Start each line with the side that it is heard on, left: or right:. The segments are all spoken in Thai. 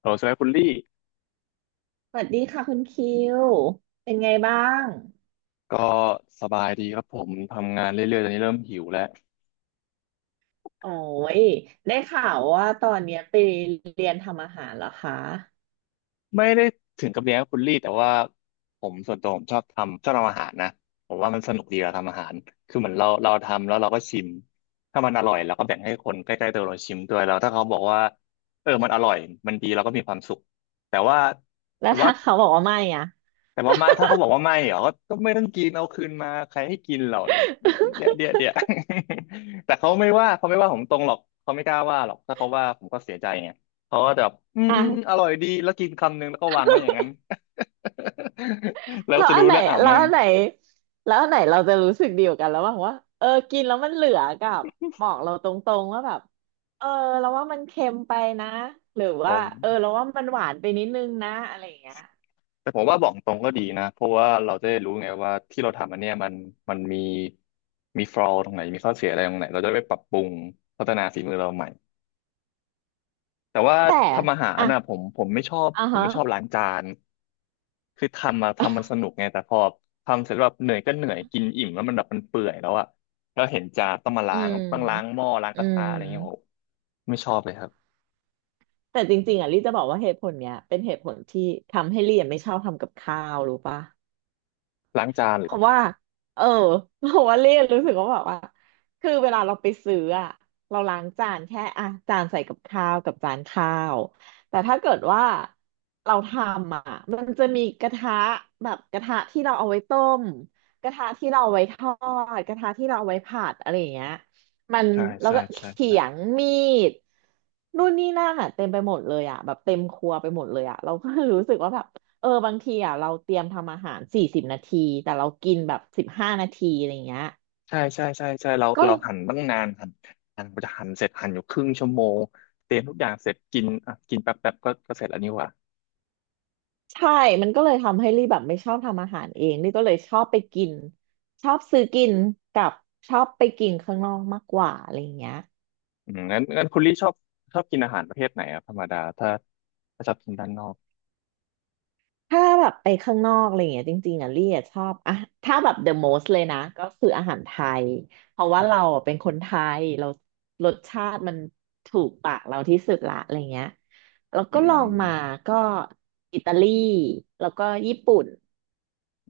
left: โหลสวัสดีคุณลี่
right: สวัสดีค่ะคุณคิว เป็นไงบ้าง
left: ก็สบายดีครับผมทำงานเรื่อยๆตอนนี้เริ่มหิวแล้ว
right: โอ้ย ได้ข่าวว่าตอนเนี้ยไปเรียนทำอาหารเหรอคะ
left: ไม่ได้ถึงกับเลี้ยงคุณลี่แต่ว่าผมส่วนตัวผมชอบทำอาหารนะผมว่ามันสนุกดีเราทำอาหารคือเหมือนเราทำแล้วเราก็ชิมถ้ามันอร่อยเราก็แบ่งให้คนใกล้ๆตัวเราชิมด้วยแล้วถ้าเขาบอกว่าเออมันอร่อยมันดีเราก็มีความสุขแต่ว่า
right: แล้
left: แต่
right: ว
left: ว่า
right: ถ้าเขาบอกว่าไม่อ่ะ
left: แต่ว่าไม่ถ้าเขาบอกว่าไม่เหรอก็ไม่ต้องกินเอาคืนมาใครให้กินเราเนี่ยเดี๋ยว แต่เขาไม่ว่าผมตรงหรอกเขาไม่กล้าว่าหรอกถ้าเขาว่าผมก็เสียใจไงเขาก็จะแบบอืม อืมอ
right: อ่ะ
left: ร่อยดีแล้วกินคำนึงแล้วก็วางไว้อย่างนั้น แล้ว
right: แล้ว
left: จะ
right: อัน
left: รู้
right: ไหน
left: แล้วอ้าว
right: แล้ว
left: แม่ง
right: อันไหนแล้วอันไหนเราจะรู้สึกดีกว่ากันระหว่างว่า เออ กินแล้วมันเหลือกับบอกเราตรงๆว่าแบบเออเราว่ามันเค็มไปนะ หรือ
left: ผ
right: ว่า
left: ม
right: เออเราว่ามันหวานไปนิดนึงนะอะไรอย่างเงี้ย
left: แต่ผมว่าบอกตรงก็ดีนะเพราะว่าเราจะได้รู้ไงว่าที่เราทำอันเนี้ยมันมันมีมีฟอลอตรงไหนมีข้อเสียอะไรตรงไหนเราจะได้ไปปรับปรุงพัฒนาฝีมือเราใหม่ แต่ว่า
right: แต่
left: ทำอาหาร
right: อ่ะ
left: น่ะผมไม่ชอบ
right: อ่ะฮะ
left: ล้างจานคือทำมาทำมันสนุกไงแต่พอทำเสร็จแล้วแบบเหนื่อยก็เหนื่อยกินอิ่มแล้วมันแบบมันเปื่อยแล้วอะแล้วเห็นจานต้องมา
right: อื
left: ล้าง
right: ม
left: หม้อล้าง
right: อื
left: กระ
right: ม
left: ทะอะไรเงี้ยโอ้ไม่ชอบเลยครับ
right: แต่จริงๆอ่ะลี่จะบอกว่าเหตุผลเนี้ย เป็นเหตุผลที่ทำให้ลี่อะไม่ชอบทำกับข้าวรู้ปะ
left: ล้างจานเหร
right: เพ
left: อ
right: ราะว่าเออ เพราะว่าเล่นรู้สึกว่าแบบว่าคือเวลาเราไปซื้ออะเราล้างจานแค่อ่ะจานใส่กับข้าวกับจานข้าวแต่ถ้าเกิดว่าเราทำอ่ะมันจะมีกระทะแบบกระทะที่เราเอาไว้ต้มกระทะที่เราเอาไว้ทอดกระทะที่เราเอาไว้ผัดอะไรอย่างเงี้ยมัน
left: ใช่
right: แล้ว
left: ใช่
right: ก็เข
left: ใช่
right: ี
left: ใช่
right: ยงมีดนู่นนี่นั่นอ่ะเต็มไปหมดเลยอ่ะแบบเต็มครัวไปหมดเลยอ่ะเราก็ รู้สึกว่าแบบ เออบางทีอ่ะเราเตรียมทำอาหาร40 นาทีแต่เรากินแบบ15 นาทีอะไรเงี้ย
left: ใช่ใช่ใช่ใช่เรา
right: ก็
left: เราหั่นตั้งนานหั่นกว่าจะหั่นเสร็จหั่นอยู่ครึ่งชั่วโมงเตรียมทุกอย่างเสร็จกินอ่ะกินแป๊บแป๊บก็เสร็จแล้วนี่หว่า
right: ใช่มันก็เลยทำให้ลี่แบบไม่ชอบทำอาหารเองลี่ก็เลยชอบไปกินชอบซื้อกินกับชอบไปกินข้างนอกมากกว่าอะไรเงี้ย
left: อืมงั้นคุณลี่ชอบกินอาหารประเภทไหนอะธรรมดาถ้าชอบกินด้านนอก
right: ถ้าแบบไปข้างนอกอะไรอย่างเงี้ยจริงๆอ่ะลี่อะชอบอ่ะถ้าแบบ the most เลยนะก็คืออาหารไทยเพราะว่าเราอะเป็นคนไทยเรารสชาติมันถูกปากเราที่สุดละอะไรเงี้ยแล้ว
left: อื
right: ก็ลอง
left: ม
right: มาก็อิตาลีแล้วก็ญี่ปุ่น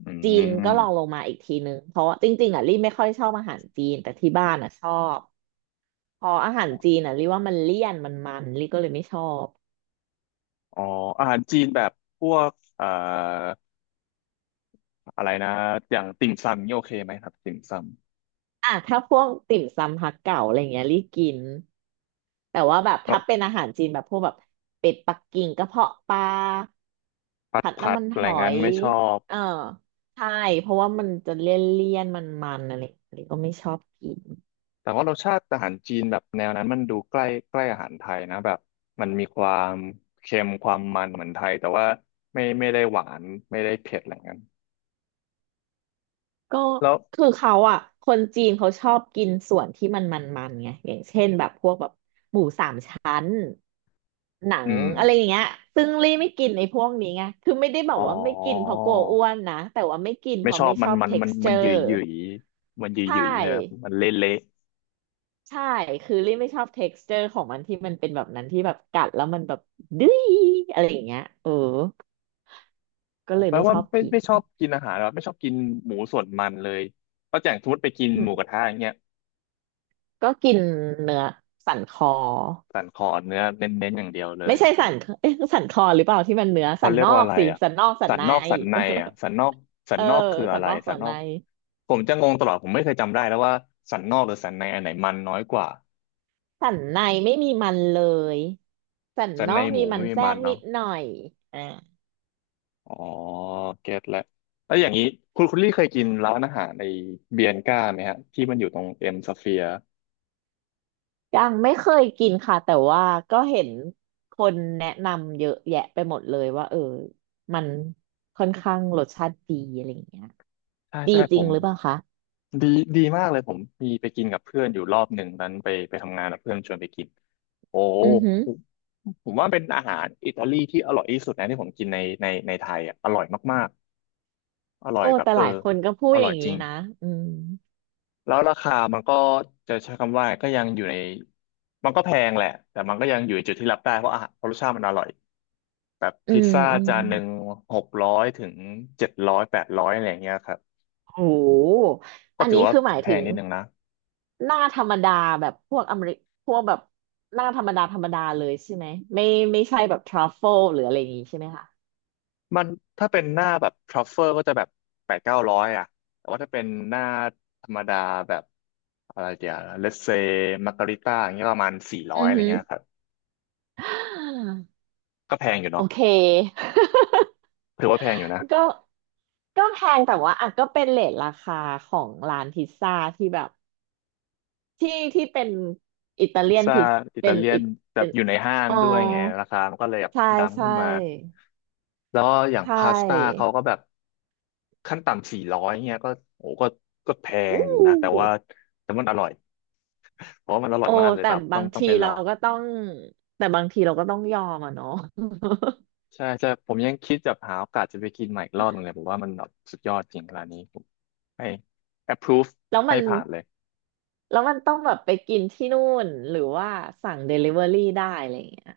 left: อื
right: จีนก็ลองล
left: ม
right: งมาอีกทีนึงเพราะว่าจริงๆอ่ะลี่ไม่ค่อยชอบอาหารจีนแต่ที่บ้านอ่ะชอบพออาหารจีนอ่ะลี่ว่ามันเลี่ยนมันลี่ก็เลยไม่ชอบ
left: อ๋ออาหารจีนแบบพวกอะไรนะอย่างติ่มซำนี่โอเคไหมครับติ่มซ
right: อ่ะถ้าพวกติ่มซำฮักเก๋าอะไรเงี้ยรีบกินแต่ว่าแบบ
left: ำก็
right: ถ้าเป็นอาหารจีนแบบพวกแบบเป็ดปักกิ่งกระเพาะปลา
left: ผัด
right: ผัด
left: ผั
right: น้ำ
left: ด
right: มัน
left: อะ
right: ห
left: ไร
right: อ
left: งั้น
right: ย
left: ไม่ชอบ
right: เออใช่เพราะว่ามันจะเลี่ยนเลี่ยนมันมันๆอะไรอะไรก็ไม่ชอบกิน
left: แต่ว่ารสชาติอาหารจีนแบบแนวนั้นมันดูใกล้ใกล้อาหารไทยนะแบบมันมีความเค็มความมันเหมือนไทยแต่ว่าไม่ได้หวานไม่ได้เผ็ดอะไรงั้น
right: ก็
left: แล้ว
right: คือเขาอ่ะคนจีนเขาชอบกินส่วนที่มันมันไงอย่างเช่นแบบพวกแบบ ชั้นหนั
left: อื
right: ง
left: ม
right: อะไรอย่างเงี้ยซึ่งลี่ไม่กินไอ้พวกนี้ไงคือไม่ได้แบ
left: อ๋อ
right: บว่าไม่กินเพราะกลัวอ้วนนะแต่ว่าไม่กินเพ
left: ไม่ช
right: ราะ
left: อบ
right: ไม่ช
left: มัน
right: อบ
left: มันมันมันหยุ
right: texture
left: ยหยุยมันหยุย
right: ใช
left: หยุยใช่ไหมครับ
right: ่
left: มันเละเละ
right: ใช่คือลี่ไม่ชอบ texture ของมันที่มันเป็นแบบนั้นที่แบบกัดแล้วมันแบบดื้ยอะไรอย่างเงี้ยเออก็เลย
left: แปล
right: ไม่
left: ว่า
right: ชอบ
left: ไม่
right: กิน
left: ไม่ชอบกินอาหารหรอไม่ชอบกินหมูส่วนมันเลยป้าแจ่งสมมติไปกิน
right: อื
left: หมูกระ
right: ม
left: ทะอย่างเงี้ย
right: ก็กินเนื้อสันคอ
left: สันคอเนื้อเน้นๆอย่างเดียวเล
right: ไม่
left: ย
right: ใช่สันเอ๊ะสันคอหรือเปล่าที่มันเนื้อสั
left: เขา
right: น
left: เรีย
right: น
left: ก
right: อ
left: ว่า
right: ก
left: อะไร
right: สิ
left: อ่ะ
right: สันนอกสั
left: สั
right: น
left: น
right: ใน
left: นอกสันในอ่ะสันนอก
right: เออ
left: คือ
right: สั
left: อะ
right: น
left: ไร
right: นอก
left: สั
right: สั
left: น
right: น
left: นอ
right: ใน
left: กผมจะงงตลอดผมไม่เคยจำได้แล้วว่าสันนอกหรือสันในอันไหนมันน้อยกว่า
right: สันในไม่มีมันเลยสัน
left: สัน
right: นอ
left: ใน
right: ก
left: ห
right: มี
left: มู
right: มั
left: ไม่
right: น
left: มี
right: แทร
left: มัน
right: กนิ
left: เนาะ
right: ดหน่อยอ่า
left: อ๋อเก็ตแล้วแล้วอย่างนี้คุณลี่เคยกินร้านอาหารในเบียนก้าไหมฮะที่มันอยู่ตรงเอ็มสเฟียร์
right: ยังไม่เคยกินค่ะแต่ว่าก็เห็นคนแนะนำเยอะแยะไปหมดเลยว่าเออมันค่อนข้างรสชาติดีอะไรอย่างเงี้ย
left: ใช่
right: ดี
left: ใช่
right: จ
left: ผ
right: ริง
left: ม
right: หรือเปล่าคะ
left: ดีดีมากเลยผมมีไปกินกับเพื่อนอยู่รอบหนึ่งนั้นไปทำงานกับเพื่อนชวนไปกินโอ้
right: อือหือ
left: ผมผมว่าเป็นอาหารอิตาลีที่อร่อยที่สุดนะที่ผมกินในไทยอ่ะอร่อยมากๆอร่อ
right: โอ้
left: ยแบบ
right: แต่
left: เอ
right: ห
left: อ
right: ลายคนก็พูด
left: อ
right: อ
left: ร่อ
right: ย่า
left: ย
right: ง
left: จ
right: นี้
left: ริง
right: นะอืม
left: แล้วราคามันก็จะใช้คำว่าก็ยังอยู่ในมันก็แพงแหละแต่มันก็ยังอยู่ในจุดที่รับได้เพราะอาหารเพราะรสชาติมันอร่อยแบบ
right: อื
left: พิซ
right: ม
left: ซ่า
right: อืม
left: จานหนึ่ง600ถึง700800อะไรอย่างเงี้ยครับ
right: โห
left: ก็
right: อัน
left: ถือ
right: นี้
left: ว่า
right: คือหมาย
left: แพ
right: ถึ
left: ง
right: ง
left: นิดนึงนะ
right: หน้าธรรมดาแบบพวกอเมริพวกแบบหน้าธรรมดาเลยใช่ไหมไม่ไม่ใช่แบบทรัฟเฟิลหรืออะไรอย่างงี้ใช่ไหมคะ
left: มันถ้าเป็นหน้าแบบทรัฟเฟอร์ก็จะแบบ800-900อ่ะแต่ว่าถ้าเป็นหน้าธรรมดาแบบอะไรเดียวเลสเซมาการิต้าอย่างเงี้ยประมาณสี่ร้อ
right: อื
left: ย
right: อ
left: อะไร
right: ฮึ
left: เงี้ยครับก็แพงอยู่
right: โอ
left: เนาะ
right: เค
left: ถือว่าแพงอยู่นะ
right: ก็ก็แพงแต่ว่าอ่ะก็เป็นเรทราคาของร้านพิซซ่าที่แบบที่เป็นอิตา
left: พิ
right: เลี
left: ซ
right: ยน
left: ซ่า
right: พิซ
left: อิตา
right: เป็น
left: เลีย
right: อิ
left: น
right: ต
left: แบ
right: เป็
left: บ
right: น
left: อยู่ในห้าง
right: อ๋อ
left: ด้วยไงราคามันก็เลยแบบ
right: ใช่
left: ดัง
right: ใช่
left: ขึ้นมาแล้วอย่า
right: ใช
left: งพาสต้า
right: ่
left: เขาก็แบบขั้นต่ำสี่ร้อยเงี้ยก็โอ้ก็แพง
right: อู้
left: อยู่นะแต่ว่าแต่มันอร่อยเพราะว่ามันอร่อย
right: โอ้
left: มากเลย
right: แต่
left: ครับต้
right: บา
left: อง
right: ง
left: ต้อง
right: ที
left: ไปล
right: เรา
left: อง
right: ก็ต้องแต่บางทีเราก็ต้องยอมอ่ะเนาะ
left: ใช่ใช่ผมยังคิดจะหาโอกาสจะไปกินใหม่อีกรอบหนึงเลยผมว่ามันแบบสุดยอดจริงร้านนี้ผมให้ approve
right: แล้ว
left: ให้
right: มัน
left: ผ่านเลย
right: แล้วมันต้องแบบไปกินที่นู่นหรือว่าสั่งเดลิเวอรี่ได้อะไรอย่างเงี้ย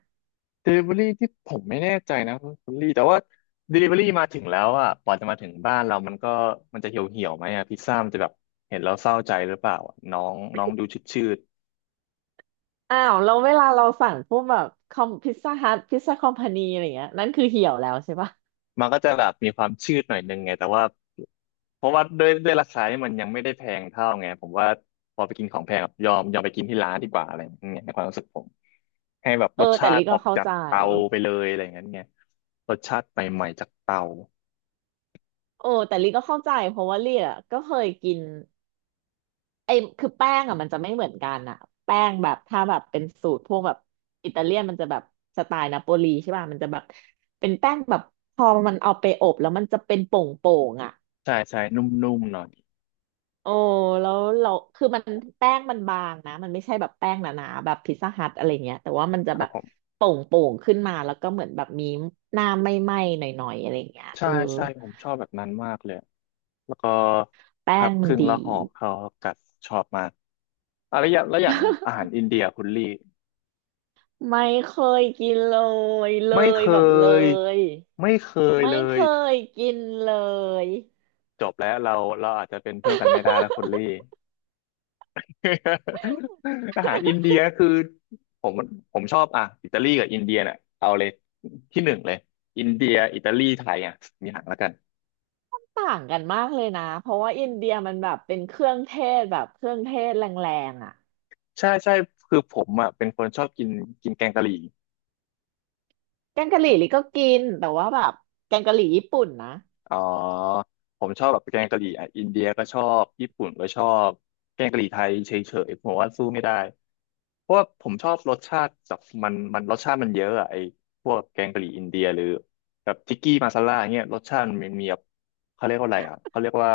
left: delivery ที่ผมไม่แน่ใจนะคุณลี่แต่ว่า delivery มาถึงแล้วอ่ะกว่าจะมาถึงบ้านเรามันก็มันจะเหี่ยวเหี่ยวไหมอ่ะพิซซ่ามันจะแบบเห็นเราเศร้าใจหรือเปล่าอะน้องน้องดูชืดชืด
right: อ้าวแล้วเวลาเราสั่งพวกแบบคอมพิซซ่าฮัทพิซซ่าคอมพานีอะไรเงี้ยนั่นคือเหี่ยวแล้วใช่ปะ
left: มันก็จะแบบมีความชืดหน่อยนึงไงแต่ว่า เพราะว่าด้วยราคาที่มันยังไม่ได้แพงเท่าไงผมว่าพอไปกินของแพงอะยอมไปกินที่ร้านดีกว่าอะไรอย่างเงี้ยในความรู้สึกผมให้แบบ
right: เอ
left: ร
right: อ
left: ส
right: แต่
left: ชา
right: ลิ
left: ติอ
right: ก็
left: อก
right: เข้า
left: จาก
right: ใจ
left: เตาไปเลยอะไรอย่างเงี้ยเนี่ยรสชาติใหม่ๆจากเตา
right: โอ้แต่ลิก็เข้าใจเพราะว่าลิอ่ะก็เคยกินไอ้คือแป้งอ่ะมันจะไม่เหมือนกันอ่ะแป้งแบบถ้าแบบเป็นสูตรพวกแบบอิตาเลียนมันจะแบบสไตล์นาโปลีใช่ป่ะมันจะแบบเป็นแป้งแบบพอมันเอาไปอบแล้วมันจะเป็นโป่งๆอ่ะ
left: ใช่ใช่นุ่มๆหน่อย
right: โอ้แล้วเราคือมันแป้งมันบางนะมันไม่ใช่แบบแป้งหนาๆแบบพิซซ่าฮัทอะไรเงี้ยแต่ว่ามันจะ
left: ครั
right: แบ
left: บ
right: บ
left: ผม
right: โป่งๆขึ้นมาแล้วก็เหมือนแบบมีหน้าไหม้ๆหน่อยๆอะไรเงี้ยเอ
left: ใช่
right: อ
left: ใช่ผมชอบแบบนั้นมากเลยแล้วก็
right: แป้
left: พั
right: ง
left: บค
right: มัน
left: รึ่งแล้
right: ดี
left: วห่อเขาวกัดชอบมากอะไรอย่างแล้วอย่างอาหารอินเดียคุณลี่
right: ไม่เคยกินเลยเล
left: ไม่เค
right: ยแบบเล
left: ย
right: ย
left: ไม่เคย
right: ไม่
left: เล
right: เค
left: ย
right: ยกินเลย
left: จบแล้วเราอาจจะเป็นเพื่อนกันไม่ได้แล้วคุณลี่ อาหารอินเดียคือผมผมชอบอ่ะอิตาลีกับอินเดียเนี่ยเอาเลยที่หนึ่งเลยอินเดียอิตาลีไทยอ่ะมีอย่างแล้วกัน
right: ต่างกันมากเลยนะเพราะว่าอินเดียมันแบบเป็นเครื่องเทศแบบเครื่องเทศแรงๆอ่ะ
left: ใช่ใช่คือผมอ่ะเป็นคนชอบกินกินแกงกะหรี่
right: แกงกะหรี่ลิก็กินแต่ว่าแบบแกงกะหรี่ญี่ปุ่นนะ
left: อ๋อผมชอบแบบแกงกะหรี่อ่ะอินเดียก็ชอบญี่ปุ่นก็ชอบแกงกะหรี่ไทยเฉยๆผมว่าสู้ไม่ได้เพราะว่าผมชอบรสชาติแบบมันรสชาติมันเยอะอะไอ้พวกแกงกะหรี่อินเดียหรือแบบทิกกี้มาซาล่าเงี้ยรสชาติมันมีแบบเขาเรียกว่าอะไรอ่ะเขาเรียกว่า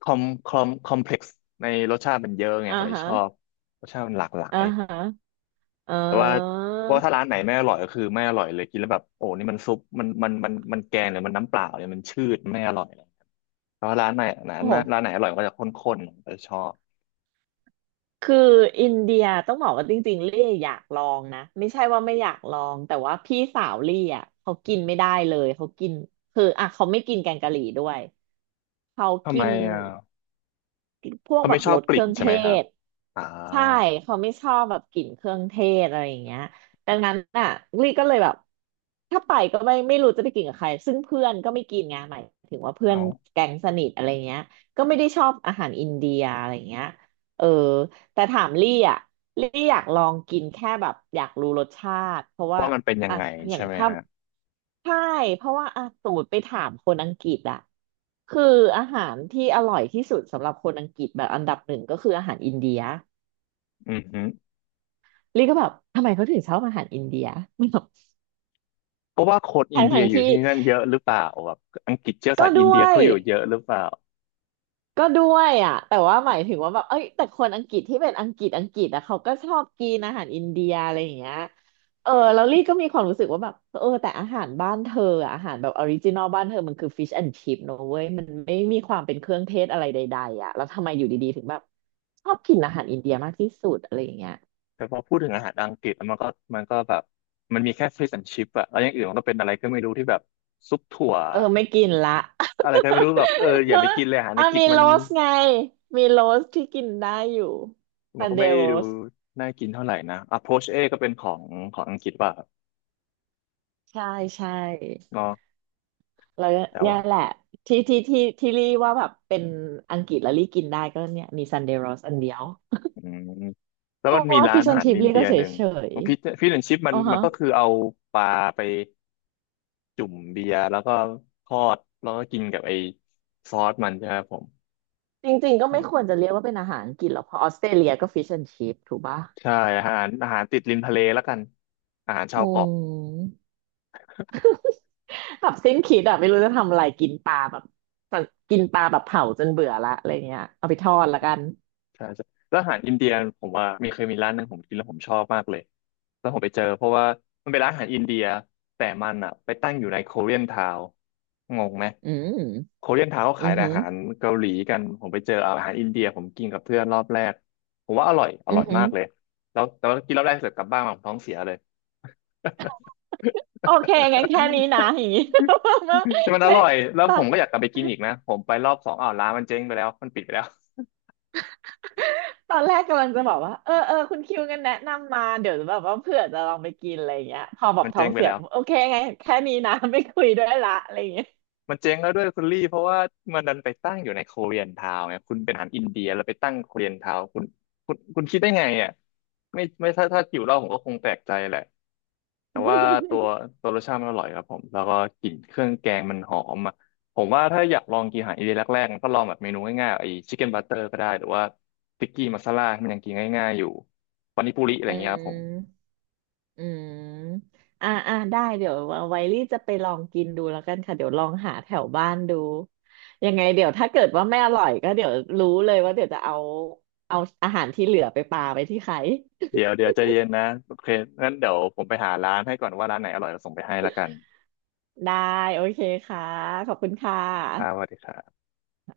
left: คอมคอมเพล็กซ์ในรสชาติมันเยอะไง
right: อ่า
left: ผมเลย
right: ฮะ
left: ชอบรสชาติมันหลากหลา
right: อ่า
left: ย
right: ฮะเอ
left: แต่ว่า
right: อ
left: เพราะว่าถ้าร้านไหนไม่อร่อยก็คือไม่อร่อยเลยกินแล้วแบบโอ้นี่มันซุปมันแกงหรือมันน้ำเปล่าเนี่ยมันชืดไม่อร่อยเลยแต่ว่าร้านไหนร้าน
right: โอ้โห
left: ร้านไหนอร่อยก็จะข้นๆผมจะชอบ
right: คืออินเดียต้องบอกว่าจริงๆลี่อยากลองนะ ไม่ใช่ว่าไม่อยากลอง แต่ว่าพี่สาวลี่อ่ะเขากินไม่ได้เลย เขากินคืออ่ะเขาไม่กินแกงกะหรี่ด้วย เขา
left: ทำ
right: กิ
left: ไม
right: น
left: อ่ะ
right: พวก
left: เขา
right: แบ
left: ไม่
right: บ
left: ชอ
right: ร
left: บ
right: ส
left: ก
right: เค
left: ลิ่
right: รื่
left: น
right: อง
left: ใช่
right: เท
left: ไหมครับ
right: ศ
left: อ่า
right: ใช่เขาไม่ชอบแบบกลิ่นเครื่องเทศอะไรอย่างเงี้ยดังนั้นอ่ะลี่ก็เลยแบบถ้าไปก็ไม่รู้จะไปกินกับใครซึ่งเพื่อนก็ไม่กินไงหมายถึงว่าเพื่อน
left: เอา
right: แก๊งสนิทอะไรเงี้ยก็ไม่ได้ชอบอาหารอินเดียอะไรเงี้ยเออแต่ถามลี่อ่ะลี่อยากลองกินแค่แบบอยากรู้รสชาติเพราะว่า
left: ว่ามันเป็นยัง
right: อ่ะ
left: ไง
right: อ
left: ใช่
right: ย่าง
left: ไหม
right: ถ้า
left: ฮะ
right: ใช่เพราะว่าอ่ะสมมติไปถามคนอังกฤษอะคืออาหารที่อร่อยที่สุดสำหรับคนอังกฤษแบบอันดับหนึ่งก็คืออาหารอินเดีย
left: อือฮึ
right: ลี่ก็แบบทำไมเขาถึงชอบอาหารอินเดีย แบบ
left: เพราะว่าคนอิ
right: ทั้
left: น
right: งท
left: เดีย
right: ง
left: อยู่
right: ที่
left: ที่นั่นเยอะหรือเปล่าแบบอังกฤษเชื้อสา
right: ก็
left: ยอิน
right: ด้
left: เดี
right: ว
left: ย
right: ย
left: เขาอยู่เยอะหรือเปล่า
right: ก็ด้วยอ่ะแต่ว่าหมายถึงว่าแบบเอ้ยแต่คนอังกฤษที่เป็นอังกฤษอังกฤษอ่ะเขาก็ชอบกินอาหารอินเดียอะไรอย่างเงี้ยเออแล้วลี่ก็มีความรู้สึกว่าแบบเออแต่อาหารบ้านเธออะอาหารแบบออริจินอลบ้านเธอมันคือฟิชแอนด์ชิ p เนอะเว้ยมันไม่มีความเป็นเครื่องเทศอะไรใดๆอ่ะแล้วทำไมอยู่ดีๆถึงแบบชอบกินอาหารอินเดียมากที่สุดอะไรอย่างเงี้ย
left: แต่พอพูดถึงอาหารอังกฤษแล้วมันก็แบบมันมีแค่ fish and chip อะแล้วอย่างอื่นมันก็เป็นอะไรก็ไม่รู้ที่แบบซุปถั่ว
right: เออไม่กินละ
left: อะไรก็ไม่รู้แบบเออ อย่า
right: เน
left: ไป
right: อะ
left: กินเลยอาหารใน
right: อ่ะ
left: กิจ
right: มี
left: มัน
right: โรสไงมีโรสที่กินได้อยู่
left: มั
right: ซั
left: น
right: น
left: ก็
right: เด
left: ไม่
right: ย์โร
left: ดู
right: ส
left: น่ากินเท่าไหร่นะ Approach A ก็เป็นของอังกฤษป่ะครับ
right: ใช่ใช่
left: เนาะ
right: แล้วเ
left: แล้ว
right: นี่ย
left: อ่ะ
right: แหละที่รี่ว่าแบบเป็นอังกฤษแล้วรี่กินได้ก็เนี่ยมีซันเดย์โรสอันเดียว
left: อืมแล้ว
right: เพ
left: มัน
right: ราะ
left: มี
right: ว่า
left: ร้า
right: ฟิ
left: น
right: ชแอ
left: อา
right: น
left: หาร
right: ชิพ
left: อิน
right: รี่
left: เดี
right: ก็
left: ย
right: เฉ
left: ห
right: ย
left: นึ่ง
right: เฉย
left: ฟิชแอนชิปมั
right: อ๋
left: น
right: อ
left: มั
right: ฮะ
left: นก็คือเอาปลาไปจุ่มเบียร์แล้วก็ทอดแล้วก็กินกับไอ้ซอสมันใช่ไหมครับผม
right: จริงๆก็ไม่ควรจะเรียกว่าเป็นอาหารอังกฤษหรอกเพราะออสเตรเลียก็ฟิชแอนชิพถูกปะ
left: ใช่อาหารติดริมทะเลแล้วกันอาหารชา
right: อื
left: วเกาะ
right: มแบบสิ้นคิดอะไม่รู้จะทำอะไรกินปลาแบบกินปลาแบบเผาจนเบื่อละอะไรเงี้ยเอาไปทอดละกัน
left: ใช่ใช่แล้วอาหารอินเดียผมว่ามีเคยมีร้านหนึ่งผมกินแล้วผมชอบมากเลยแล้วผมไปเจอเพราะว่ามันเป็นร้านอาหารอินเดียแต่มันอ่ะไปตั้งอยู่ในโคเรียนทาวงงไหม
right: อืม
left: โคเรียนทาวเขา
right: อื
left: ขาย
right: อ
left: แต่
right: หื
left: อา
right: อ
left: หารเกาหลีกันผมไปเจออาหารอินเดียผมกินกับเพื่อนรอบแรกผมว่าอร่อย
right: อือหื
left: มา
right: อ
left: กเลยแล้วแต่ว่ากินรอบแรกเสร็จกลับบ้านมาผมท้องเสียเลย
right: โอเคงั้นแค่นี้นะอย่างงี้ ไม่
left: แต่มันอ
right: ไม่
left: ร่อยแล้ว
right: ตา
left: ผมก็อยากกลับไปกินอีกนะผมไปรอบสองอ้าวร้านมันเจ๊งไปแล้วมันปิดไปแล้ว
right: ตอนแรกกำลังจะบอกว่าเออเออคุณคิวกันแนะนำมาเดี๋ยวแบบว่าเผื่อจะลองไปกินอะไรอย่างเงี้ยพอแบบ
left: มัน
right: ท้อ
left: เจ๊
right: ง
left: งไป
right: เสีย
left: แล้ว
right: ผมโอเคไงแค่นี้นะ ไม่คุยด้วยละอะไรอย่างเงี้ย
left: มันเจ๊งแล้วด้วยคุณลี่เพราะว่ามันดันไปตั้งอยู่ในโคเรียนทาวน์ไงคุณเป็นอาหารอินเดียแล้วไปตั้งโคเรียนทาวน์คุณคิดได้ไงอ่ะไม่ถ้าหิวเหล้าผมก็คงแปลกใจแหละแต่ว่าตัว ตัวรสชาติมันอร่อยครับผมแล้วก็กลิ่นเครื่องแกงมันหอมอ่ะผมว่าถ้าอยากลองกินอาหารอินเดียแรกๆมันก็ลองแบบเมนูง่ายๆไอ้ชิคเก้นบัตเตอร์ก็ได้หรือว่าติ๊กกี้มัสซาล่าที่มันยังกินง่ายๆอยู่ปานิปุริอะไร
right: อื
left: อย่างเงี้ยครับผม
right: มอืมอ่าอ่าได้เดี๋ยวไวลี่จะไปลองกินดูแล้วกันค่ะเดี๋ยวลองหาแถวบ้านดูยังไงเดี๋ยวถ้าเกิดว่าไม่อร่อยก็เดี๋ยวรู้เลยว่าเดี๋ยวจะเอาเอาอาหารที่เหลือไปปาไปที่ใคร
left: เดี๋ยวใจเย็นนะโอเคงั้นเดี๋ยวผมไปหาร้านให้ก่อนว่าร้านไหนอร่อยเราส่งไปให้ละกัน
right: ได้โอเคค่ะขอบคุณค่ะ
left: ครับสวัสดีครับ